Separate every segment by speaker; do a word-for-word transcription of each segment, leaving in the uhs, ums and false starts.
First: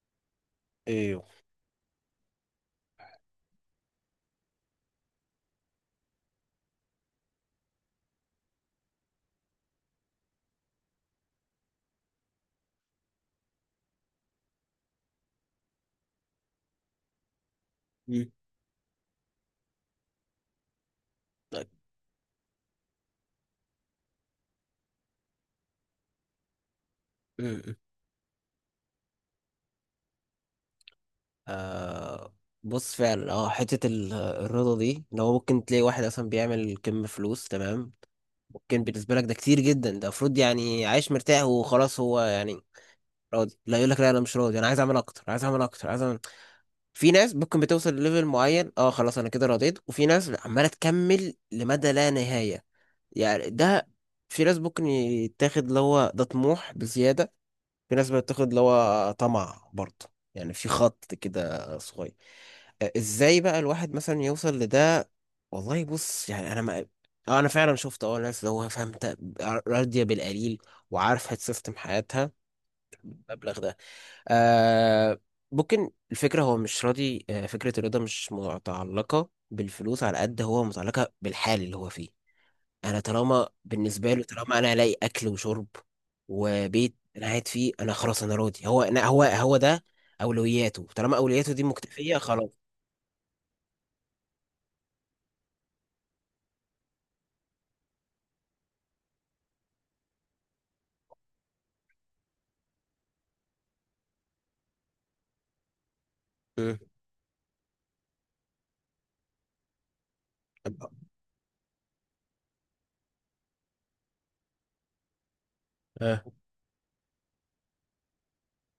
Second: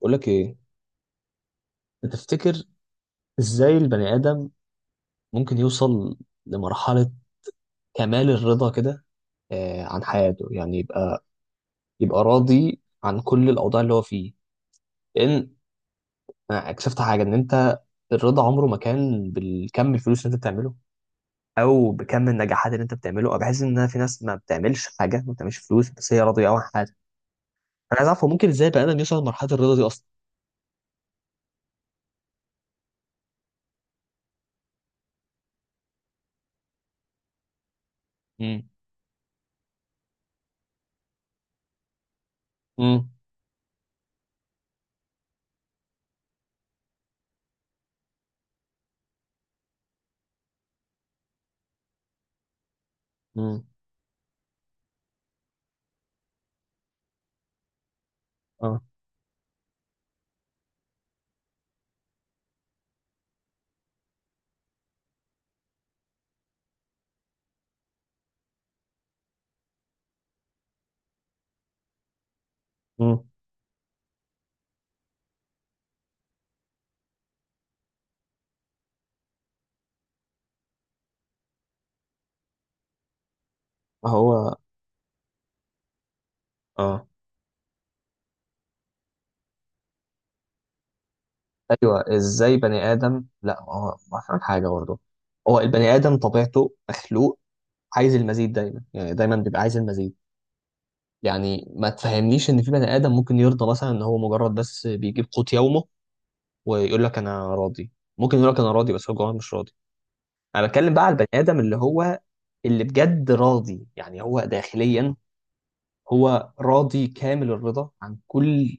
Speaker 1: بقول لك ايه؟
Speaker 2: ايوه.
Speaker 1: تفتكر ازاي البني ادم ممكن يوصل لمرحله كمال الرضا كده؟ آه عن حياته، يعني يبقى يبقى راضي عن كل الاوضاع اللي هو فيه. لان انا اكتشفت حاجه، ان انت
Speaker 2: مم.
Speaker 1: الرضا عمره ما كان بالكم الفلوس اللي انت بتعمله
Speaker 2: طيب.
Speaker 1: او بكم النجاحات اللي انت بتعمله. انا بحس ان في ناس ما بتعملش حاجه، ما بتعملش فلوس، بس هي راضيه قوي عن حياتها.
Speaker 2: مم. مم.
Speaker 1: انا عايز اعرف هو ممكن ازاي البني ادم يوصل لمرحله الرضا دي اصلا؟
Speaker 2: آه، بص فعلا اه حتة ال- الرضا دي ان هو ممكن تلاقي واحد اصلا بيعمل كم فلوس. تمام،
Speaker 1: امم
Speaker 2: ممكن بالنسبة لك ده كتير جدا، ده المفروض يعني عايش مرتاح وخلاص، هو يعني
Speaker 1: امم
Speaker 2: راضي. لا، يقول لك لا انا مش راضي، انا عايز اعمل اكتر، عايز اعمل اكتر، عايز اعمل. في ناس ممكن بتوصل لليفل معين، اه خلاص انا كده رضيت، وفي ناس عمالة تكمل لمدى لا نهاية. يعني
Speaker 1: امم
Speaker 2: ده في ناس ممكن يتاخد اللي هو ده طموح بزيادة، في ناس بتاخد اللي
Speaker 1: اه
Speaker 2: هو طمع برضه، يعني في خط كده صغير. آه، ازاي بقى الواحد مثلا يوصل لده؟ والله بص، يعني انا ما... آه، انا فعلا شفت اه ناس اللي هو فهمت، راضيه بالقليل وعارفه تسيستم حياتها
Speaker 1: امم
Speaker 2: المبلغ ده. آه، ممكن الفكره هو مش راضي. آه، فكره الرضا مش متعلقه بالفلوس، على قد هو متعلقه بالحال اللي هو فيه. انا طالما بالنسبه له،
Speaker 1: هو
Speaker 2: طالما انا الاقي اكل وشرب وبيت
Speaker 1: اه،
Speaker 2: انا قاعد فيه، انا خلاص انا راضي. هو أنا هو هو ده اولوياته، طالما اولوياته دي
Speaker 1: ايوه،
Speaker 2: مكتفيه
Speaker 1: ازاي
Speaker 2: خلاص.
Speaker 1: بني ادم لا هو ما فاهم حاجه برضه. هو البني ادم طبيعته مخلوق عايز المزيد دايما، يعني دايما بيبقى عايز المزيد. يعني ما تفهمنيش ان في بني ادم ممكن يرضى مثلا، ان هو مجرد بس بيجيب قوت يومه
Speaker 2: امم
Speaker 1: ويقول لك انا راضي. ممكن يقول لك انا راضي بس هو جواه مش راضي. انا بتكلم بقى على البني ادم اللي هو اللي بجد راضي، يعني هو داخليا
Speaker 2: اه،
Speaker 1: هو راضي كامل الرضا عن كل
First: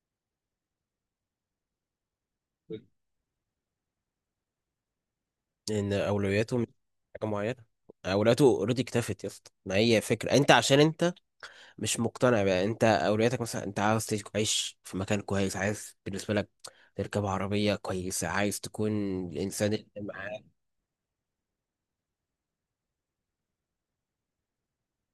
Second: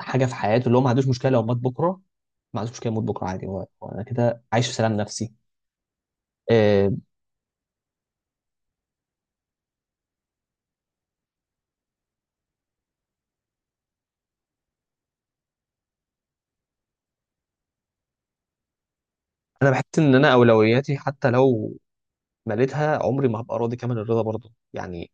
Speaker 1: حاجه في حياته، اللي هو ما عندوش مشكله لو مات بكره، ما عندوش مشكله يموت بكره عادي، هو هو انا كده عايش في سلام نفسي.
Speaker 2: ان اولوياته مش
Speaker 1: آه،
Speaker 2: حاجه معينه. اولوياته اوريدي اكتفت يا اسطى. ما هي فكره انت عشان انت مش مقتنع بقى، انت اولوياتك مثلا انت عاوز تعيش تعيش في مكان كويس، عايز بالنسبه لك تركب عربيه كويسه، عايز تكون
Speaker 1: انا
Speaker 2: الانسان
Speaker 1: بحس
Speaker 2: اللي
Speaker 1: ان انا
Speaker 2: معاك.
Speaker 1: اولوياتي حتى لو مليتها عمري ما هبقى راضي كامل الرضا برضه، يعني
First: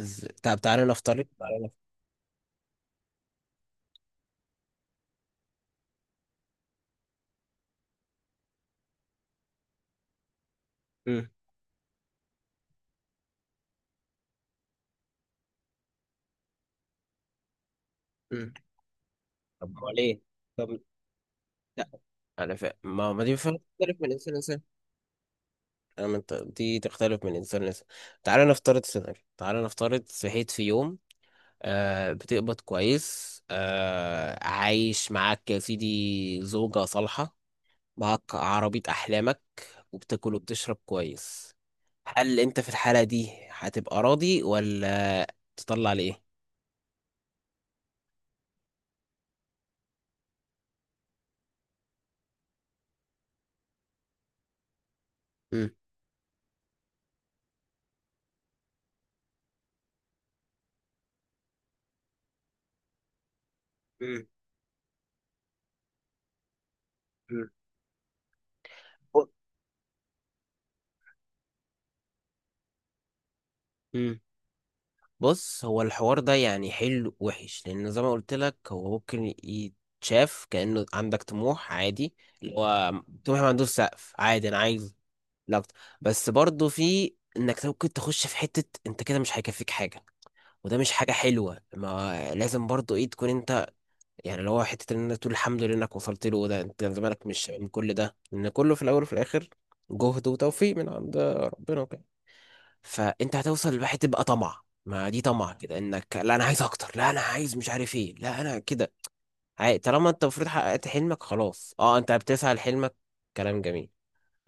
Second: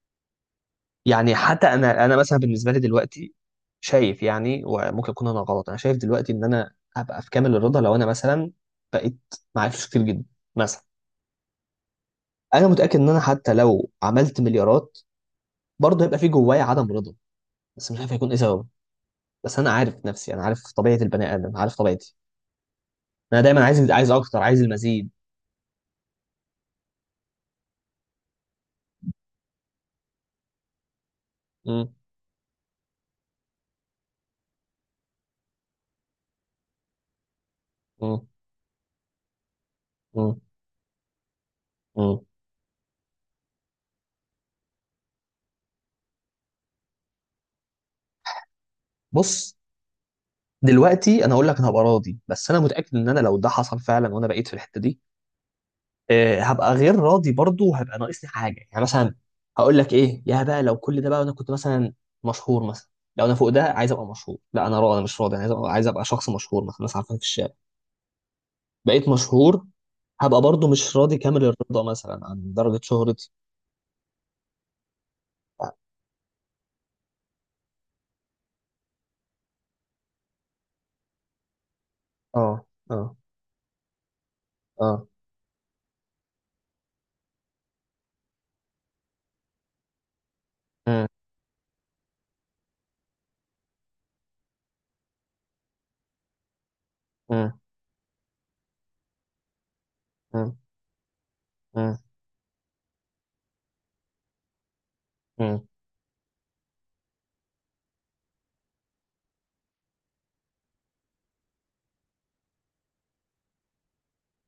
Speaker 2: ز- طب تعالى نفترض،
Speaker 1: يعني
Speaker 2: تعالى
Speaker 1: حتى
Speaker 2: نفترض
Speaker 1: انا انا مثلا بالنسبه لي دلوقتي شايف، يعني وممكن اكون انا غلط، انا شايف دلوقتي ان انا هبقى في كامل الرضا لو انا مثلا بقيت معايا فلوس كتير جدا مثلا.
Speaker 2: مم.
Speaker 1: انا متاكد ان انا حتى لو عملت مليارات برضه هيبقى في جوايا عدم رضا، بس مش عارف هيكون ايه
Speaker 2: مم.
Speaker 1: سببه. بس
Speaker 2: طب
Speaker 1: انا
Speaker 2: امال
Speaker 1: عارف
Speaker 2: ايه؟
Speaker 1: نفسي، انا عارف
Speaker 2: طب
Speaker 1: طبيعه البني ادم، عارف
Speaker 2: لا،
Speaker 1: طبيعتي،
Speaker 2: انا فاهم. ما ما دي
Speaker 1: انا
Speaker 2: فاهم
Speaker 1: دايما عايز،
Speaker 2: تختلف
Speaker 1: عايز
Speaker 2: من انسان
Speaker 1: اكتر
Speaker 2: لانسان.
Speaker 1: عايز المزيد.
Speaker 2: انا من ط- دي تختلف من انسان لانسان. تعالى نفترض سيناريو، تعالى نفترض صحيت في يوم،
Speaker 1: م-
Speaker 2: آه بتقبض كويس، آه عايش معاك يا سيدي زوجة صالحة، معاك
Speaker 1: م-
Speaker 2: عربية احلامك،
Speaker 1: م-
Speaker 2: وبتاكل وبتشرب كويس.
Speaker 1: م.
Speaker 2: هل انت في الحالة دي هتبقى راضي ولا تطلع ليه؟
Speaker 1: بص، دلوقتي انا اقول لك انا هبقى راضي، بس انا متاكد ان انا لو ده حصل فعلا وانا بقيت في الحته دي، آه، هبقى غير راضي برضو، وهبقى ناقصني حاجه. يعني مثلا هقول لك ايه يا بقى؟ لو كل ده بقى انا كنت مثلا مشهور مثلا، لو انا فوق ده عايز ابقى مشهور. لا انا راضي، انا مش راضي، انا عايز ابقى، عايز ابقى شخص مشهور مثلا، الناس عارفاني في الشارع. بقيت مشهور، هبقى برضو مش راضي كامل الرضا مثلا عن درجه شهرتي.
Speaker 2: امم بص، هو الحوار ده يعني حلو وحش، لان زي ما قلت لك هو ممكن يتشاف كأنه عندك طموح عادي، اللي
Speaker 1: اه،
Speaker 2: هو
Speaker 1: اه،
Speaker 2: طموح ما عندوش سقف عادي، انا عايز
Speaker 1: اه،
Speaker 2: لقط. بس برضه في انك ممكن تخش في حتة انت كده مش هيكفيك حاجة، وده مش
Speaker 1: مم،
Speaker 2: حاجة حلوة. ما لازم برضه ايه تكون انت، يعني اللي هو حتة ان انت تقول الحمد لله انك وصلت له ده، انت زمانك مش
Speaker 1: مم،
Speaker 2: من كل ده، لان كله في الاول وفي الاخر جهد
Speaker 1: مم،
Speaker 2: وتوفيق من عند ربنا
Speaker 1: مم،
Speaker 2: وكده. فانت هتوصل لواحد تبقى طمع، ما دي طمع
Speaker 1: مم،
Speaker 2: كده انك لا انا عايز اكتر، لا انا عايز مش عارف ايه، لا انا كده عاي- طالما انت المفروض حققت حلمك خلاص، اه انت بتسعى لحلمك، كلام جميل.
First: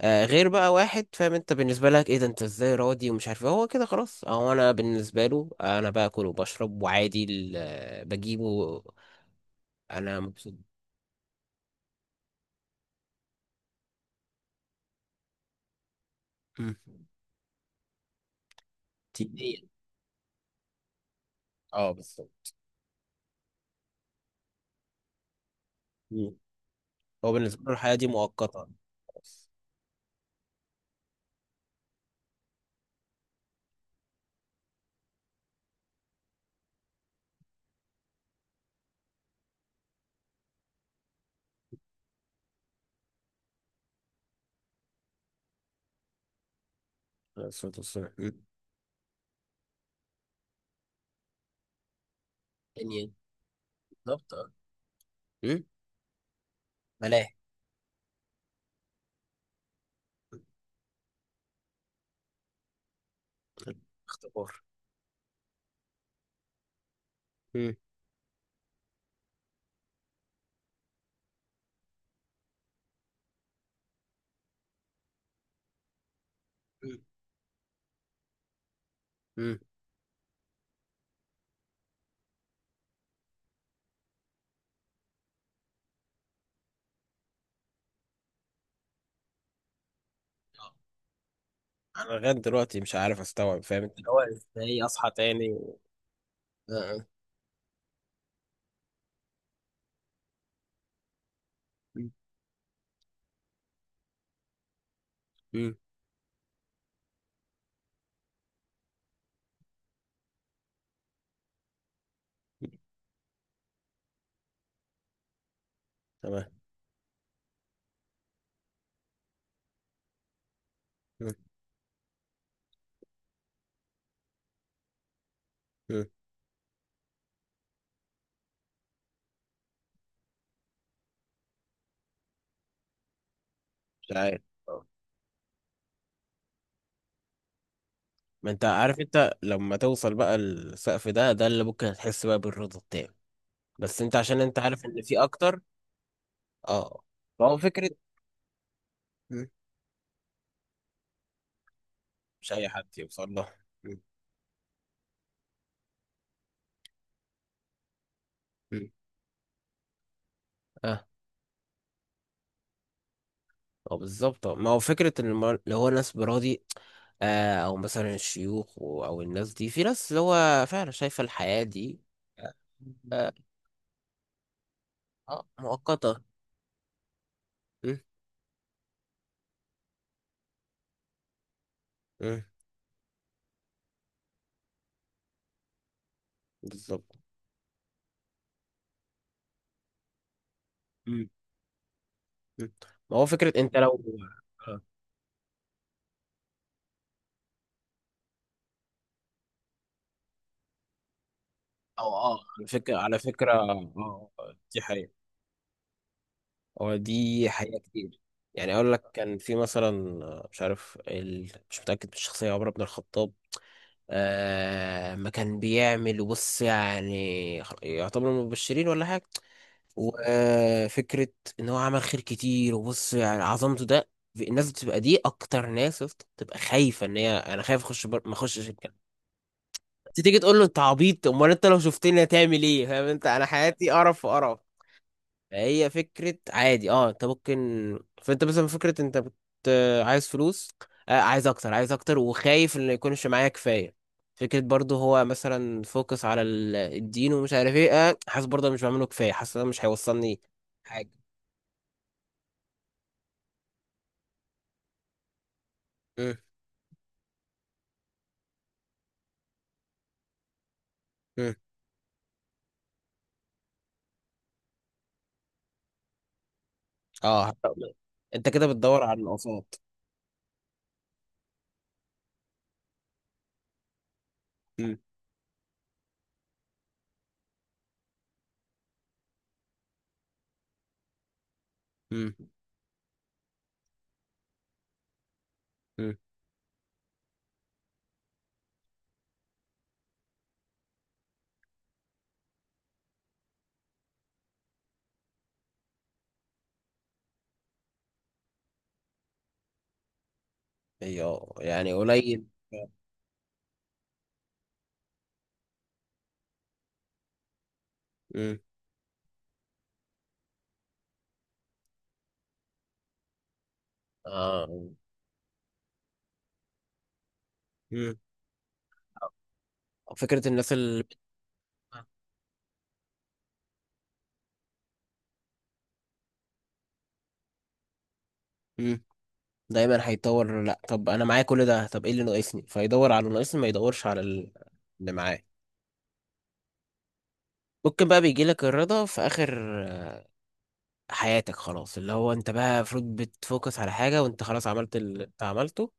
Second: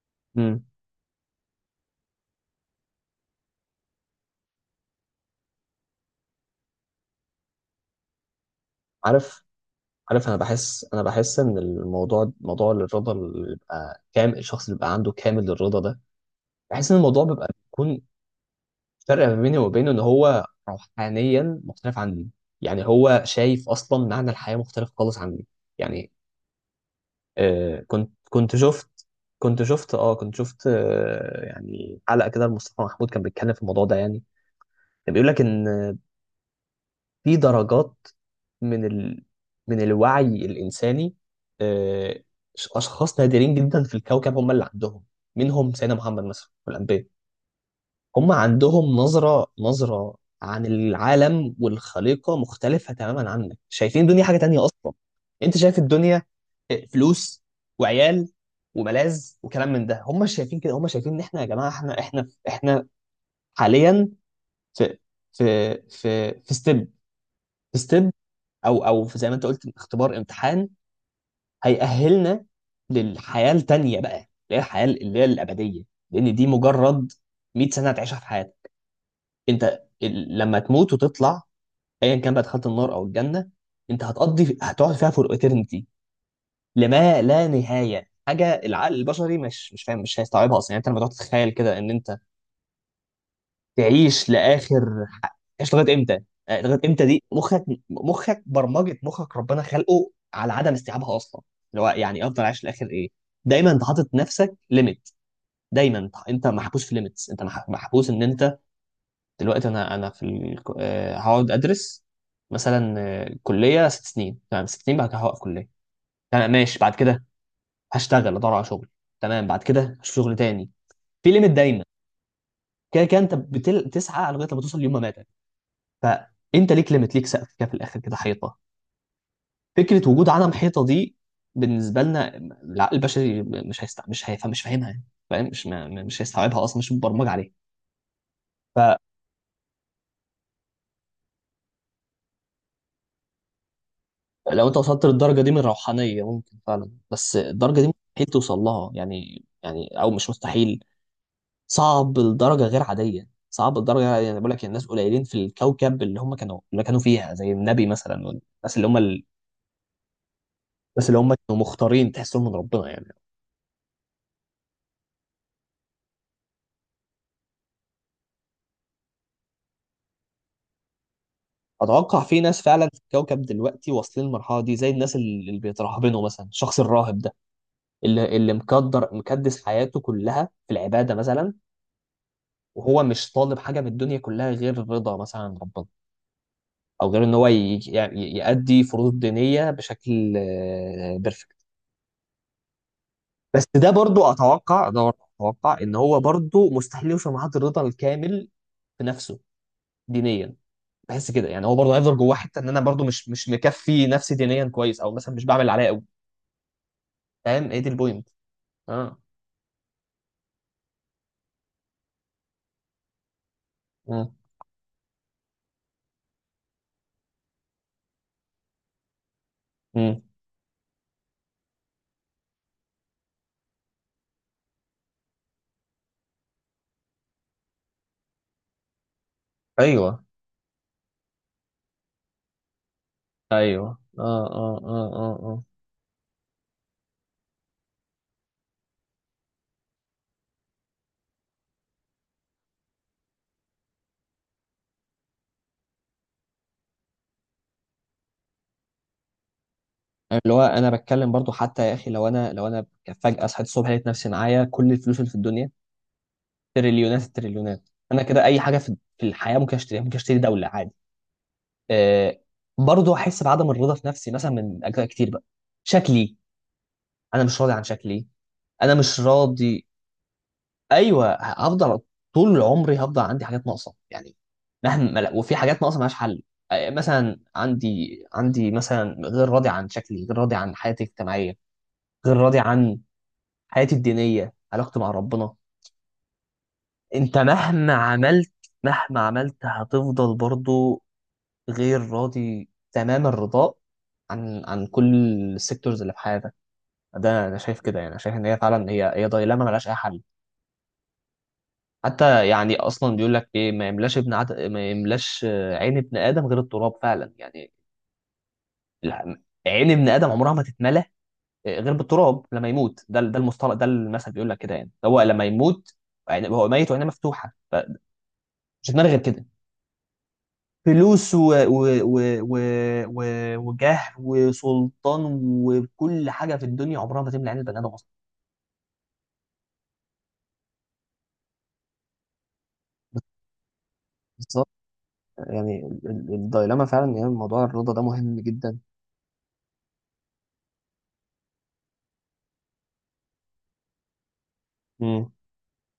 Speaker 2: آه غير
Speaker 1: مم.
Speaker 2: بقى واحد فاهم انت بالنسبه لك ايه ده، انت ازاي راضي ومش عارف ايه، هو كده خلاص. آه، هو انا بالنسبه له انا باكل وبشرب وعادي ال- بجيبه.
Speaker 1: عارف،
Speaker 2: انا
Speaker 1: عارف انا
Speaker 2: مبسوط.
Speaker 1: بحس، انا بحس ان الموضوع، موضوع الرضا اللي بيبقى كامل، الشخص اللي بيبقى عنده كامل الرضا ده،
Speaker 2: مم.
Speaker 1: بحس ان الموضوع بيبقى بيكون فرق ما بيني
Speaker 2: تدين.
Speaker 1: وبينه ان هو روحانيا
Speaker 2: اه،
Speaker 1: مختلف عني.
Speaker 2: بالظبط.
Speaker 1: يعني هو شايف اصلا معنى الحياة مختلف خالص عني، يعني
Speaker 2: مم. هو بالنسبه له
Speaker 1: آه،
Speaker 2: الحياه دي
Speaker 1: كنت كنت
Speaker 2: مؤقته.
Speaker 1: شفت،
Speaker 2: خلاص.
Speaker 1: كنت شفت اه كنت شفت آه، يعني حلقة كده لمصطفى محمود كان بيتكلم في الموضوع ده. يعني كان بيقول لك ان في درجات من ال... من الوعي الإنساني. آه، أشخاص نادرين جدا في الكوكب هم اللي عندهم، منهم سيدنا محمد مثلا والأنبياء.
Speaker 2: عليه الصلاه والسلام.
Speaker 1: هم
Speaker 2: مم.
Speaker 1: عندهم نظرة نظرة عن العالم والخليقة مختلفة
Speaker 2: يعني
Speaker 1: تماما عنك، شايفين الدنيا
Speaker 2: بالظبط،
Speaker 1: حاجة
Speaker 2: اه.
Speaker 1: تانية أصلا. أنت
Speaker 2: مم.
Speaker 1: شايف الدنيا آه،
Speaker 2: ملاهي.
Speaker 1: فلوس وعيال وملاذ وكلام من ده. هم مش شايفين كده، هم شايفين إن إحنا يا جماعة، إحنا إحنا إحنا حاليا
Speaker 2: اختبار.
Speaker 1: في، في في في
Speaker 2: مم.
Speaker 1: ستيب، او او في- زي ما انت قلت اختبار، امتحان هيأهلنا للحياه التانيه بقى، اللي هي الحياه اللي هي الابديه. لان دي مجرد مية سنه هتعيشها في حياتك.
Speaker 2: مم.
Speaker 1: انت ال- لما تموت وتطلع، ايا كان بقى دخلت النار او الجنه، انت هتقضي، هتقعد فيها فور eternity، لما لا نهايه. حاجه العقل البشري مش مش فاهم، مش هيستوعبها اصلا.
Speaker 2: آه.
Speaker 1: يعني انت لما تقعد تتخيل كده ان
Speaker 2: انا
Speaker 1: انت
Speaker 2: لغايه دلوقتي مش عارف استوعب فاهم انت اللي هو
Speaker 1: تعيش
Speaker 2: ازاي
Speaker 1: لاخر
Speaker 2: اصحى
Speaker 1: حق،
Speaker 2: تاني
Speaker 1: تعيش
Speaker 2: و...
Speaker 1: لغايه امتى؟ آه، لغايه
Speaker 2: آه. آه.
Speaker 1: امتى دي مخك، مخك برمجه مخك ربنا خلقه على عدم استيعابها اصلا. اللي هو
Speaker 2: مم.
Speaker 1: يعني افضل عايش لاخر ايه؟ دايما انت حاطط نفسك ليميت،
Speaker 2: مم.
Speaker 1: دايما انت، أنت محبوس في ليميتس، انت مح- محبوس ان انت، دلوقتي انا، انا في ال... آه، هقعد ادرس مثلا آه، كليه ست سنين تمام، ست سنين بعد كده هوقف كليه
Speaker 2: تمام.
Speaker 1: تمام، ماشي، بعد كده هشتغل ادور على شغل تمام، بعد كده هشوف شغل تاني. في
Speaker 2: مم.
Speaker 1: ليميت دايما، كده كده انت بتل... بتسعى لغايه لما توصل ليوم ما ماتك.
Speaker 2: مم.
Speaker 1: فانت ليك ليميت، ليك سقف كده في الاخر، كده حيطه. فكره وجود عدم حيطه دي بالنسبه لنا، العقل البشري مش هيست
Speaker 2: مش
Speaker 1: مش
Speaker 2: عارف.
Speaker 1: هيفهم، مش
Speaker 2: آه.
Speaker 1: فاهمها يعني. فاهم، مش ما... مش هيستوعبها اصلا، مش مبرمج عليه.
Speaker 2: ما انت عارف انت لما توصل بقى السقف ده، ده اللي ممكن هتحس بقى بالرضا التام، بس انت عشان انت
Speaker 1: فلو انت
Speaker 2: عارف ان
Speaker 1: وصلت
Speaker 2: في
Speaker 1: للدرجه دي من
Speaker 2: اكتر.
Speaker 1: الروحانيه ممكن فعلا،
Speaker 2: اه،
Speaker 1: بس
Speaker 2: فهو
Speaker 1: الدرجه دي
Speaker 2: فكره.
Speaker 1: مستحيل توصل لها، يعني
Speaker 2: مم.
Speaker 1: يعني او مش مستحيل، صعب
Speaker 2: مش
Speaker 1: لدرجه
Speaker 2: اي
Speaker 1: غير
Speaker 2: حد
Speaker 1: عاديه،
Speaker 2: يوصل له.
Speaker 1: صعب لدرجه
Speaker 2: مم.
Speaker 1: غير عادية. يعني أنا بقول لك الناس قليلين في الكوكب اللي هم كانوا، اللي كانوا فيها زي النبي مثلا، والناس اللي
Speaker 2: مم.
Speaker 1: هم ال...
Speaker 2: آه.
Speaker 1: الناس اللي هم كانوا مختارين تحسهم من ربنا يعني.
Speaker 2: اه بالظبط. ما هو فكرة إن الم- اللي هو ناس براضي. آه، أو مثلا الشيوخ و- أو الناس دي، في ناس اللي هو فعلا شايفة الحياة دي
Speaker 1: اتوقع في ناس فعلا في
Speaker 2: آه.
Speaker 1: الكوكب دلوقتي واصلين للمرحله دي، زي الناس
Speaker 2: آه،
Speaker 1: اللي اللي
Speaker 2: مؤقتة.
Speaker 1: بيترهبنوا مثلا، الشخص الراهب ده
Speaker 2: م-
Speaker 1: اللي، اللي مقدر مكدس حياته كلها في العباده مثلا،
Speaker 2: م،
Speaker 1: وهو مش طالب حاجه من الدنيا كلها غير رضا مثلا عن ربنا، او
Speaker 2: بالظبط.
Speaker 1: غير ان هو ي- ي- يأدي فروض دينيه بشكل
Speaker 2: م-
Speaker 1: بيرفكت.
Speaker 2: م. ما هو فكرة
Speaker 1: بس
Speaker 2: أنت
Speaker 1: ده
Speaker 2: لو
Speaker 1: برضو
Speaker 2: آه،
Speaker 1: اتوقع، ده برضو اتوقع ان هو برضو مستحيل يوصل لمرحله الرضا الكامل في نفسه دينيا. بحس كده يعني هو برضه
Speaker 2: أو
Speaker 1: هيفضل جواه
Speaker 2: آه،
Speaker 1: حته
Speaker 2: على
Speaker 1: ان انا
Speaker 2: فكرة،
Speaker 1: برضه
Speaker 2: على
Speaker 1: مش مش
Speaker 2: فكرة آه.
Speaker 1: مكفي نفسي
Speaker 2: آه،
Speaker 1: دينيا
Speaker 2: دي
Speaker 1: كويس،
Speaker 2: حقيقة.
Speaker 1: او مثلا مش بعمل اللي عليا قوي.
Speaker 2: هو دي
Speaker 1: فاهم
Speaker 2: حقيقة
Speaker 1: ايه دي
Speaker 2: كتير،
Speaker 1: البوينت؟
Speaker 2: يعني أقول لك
Speaker 1: اه،
Speaker 2: كان في مثلا آه، مش عارف ال... مش متأكد من الشخصية، عمر بن الخطاب.
Speaker 1: مم،
Speaker 2: آه ما كان بيعمل بص، يعني خ- يعتبر من المبشرين ولا حاجة.
Speaker 1: مم،
Speaker 2: وفكرة ان هو عمل خير كتير، وبص يعني عظمته ده. في- الناس بتبقى دي اكتر ناس يا اسطى، بتبقى خايفة ان هي انا خايف اخش بر... ما اخشش الجنة. أنت
Speaker 1: ايوه،
Speaker 2: تيجي تقول له انت عبيط، امال انت لو شفتني هتعمل ايه؟ فاهم انت، انا حياتي
Speaker 1: ايوه،
Speaker 2: قرف
Speaker 1: اه،
Speaker 2: وقرف.
Speaker 1: اه، اه، اه، اه.
Speaker 2: هي فكرة عادي، اه انت ممكن. فانت مثلا فكرة انت بت... عايز فلوس. آه عايز اكتر، عايز اكتر، وخايف ان يكونش معايا كفاية. فكرة برضو هو مثلا فوكس على ال- الدين ومش عارف ايه. آه حاسس برضو أنا مش بعمله كفاية، حاسس إن أنا مش هيوصلني
Speaker 1: يعني اللي هو انا
Speaker 2: حاجة.
Speaker 1: بتكلم برضو حتى يا اخي، لو انا، لو انا فجأة صحيت الصبح لقيت نفسي معايا كل الفلوس اللي في الدنيا،
Speaker 2: مم.
Speaker 1: تريليونات التريليونات، انا كده اي حاجة في في الحياة ممكن اشتريها، ممكن اشتري دولة عادي.
Speaker 2: مم.
Speaker 1: آه، برضو احس بعدم الرضا في نفسي مثلا، من اجزاء كتير بقى. شكلي، انا
Speaker 2: اه
Speaker 1: مش راضي عن
Speaker 2: حتى-
Speaker 1: شكلي،
Speaker 2: انت كده
Speaker 1: انا
Speaker 2: بتدور
Speaker 1: مش
Speaker 2: على النقصات.
Speaker 1: راضي. ايوه، هفضل، طول عمري هفضل عندي حاجات ناقصه يعني،
Speaker 2: مم.
Speaker 1: مهما لا- وفي حاجات ناقصه ملهاش حل. آه، مثلا عندي عندي مثلا غير راضي عن شكلي، غير راضي عن حياتي الاجتماعيه،
Speaker 2: مم.
Speaker 1: غير راضي عن حياتي الدينيه، علاقتي مع ربنا.
Speaker 2: مم.
Speaker 1: انت مهما عملت، مهما عملت هتفضل برضو غير راضي تمام الرضاء عن، عن كل السيكتورز اللي في حياتك. ده انا شايف كده يعني، شايف ان هي فعلا، هي هي دايلاما ملهاش اي حل.
Speaker 2: ايوه، يعني قليل.
Speaker 1: حتى يعني اصلا بيقول لك ايه، ما يملاش ابن عد... ما يملاش آه، عين ابن ادم غير التراب فعلا يعني.
Speaker 2: مم.
Speaker 1: الع- عين ابن ادم عمرها ما تتملى آه، غير بالتراب لما يموت. ده ال- ده المصطلح، ده المثل بيقول لك
Speaker 2: اه.
Speaker 1: كده. يعني هو لما يموت، يعني هو ميت وعينه مفتوحه،
Speaker 2: مم.
Speaker 1: فمش هتملى غير كده.
Speaker 2: فكرة الناس اللي...
Speaker 1: فلوس و... و... و... و... و... وجاه وسلطان وكل حاجه في الدنيا عمرها ما تملى عين البني ادم اصلا.
Speaker 2: مم. دايما هيطور. لا، طب انا معايا كل ده، طب ايه اللي ناقصني؟ فيدور على اللي ناقصني، ما يدورش على ال-
Speaker 1: بالظبط،
Speaker 2: اللي معاه.
Speaker 1: يعني ال- ال- الدايلاما فعلا، يعني موضوع الرضا ده
Speaker 2: ممكن بقى
Speaker 1: مهم
Speaker 2: بيجيلك
Speaker 1: جدا.
Speaker 2: الرضا في اخر آه، حياتك خلاص. اللي هو انت بقى المفروض بتفوكس على حاجه، وانت خلاص عملت اللي
Speaker 1: مم،
Speaker 2: انت عملته،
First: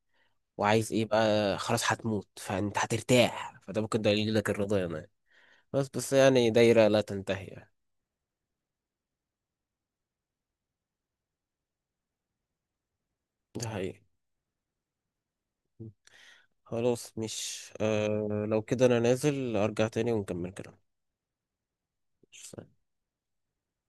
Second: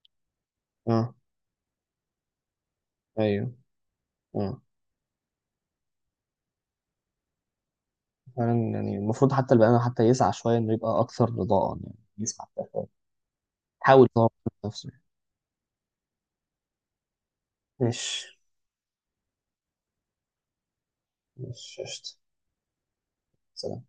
Speaker 2: وعايز ايه
Speaker 1: اه،
Speaker 2: بقى؟ خلاص هتموت، فانت
Speaker 1: ايوه،
Speaker 2: هترتاح، فده ممكن ده يجيلك
Speaker 1: اه،
Speaker 2: الرضا يعني. بس بس يعني دايره لا تنتهي يعني.
Speaker 1: فعلا. يعني المفروض حتى البني آدم حتى يسعى شوية، إنه يبقى أكثر رضاء، يعني يسعى حتى شوية
Speaker 2: ده حقيقي.
Speaker 1: يحاول يطور من نفسه.
Speaker 2: خلاص مش
Speaker 1: مش
Speaker 2: آه، لو كده انا نازل ارجع تاني ونكمل كلام.
Speaker 1: مش قشطة. سلام.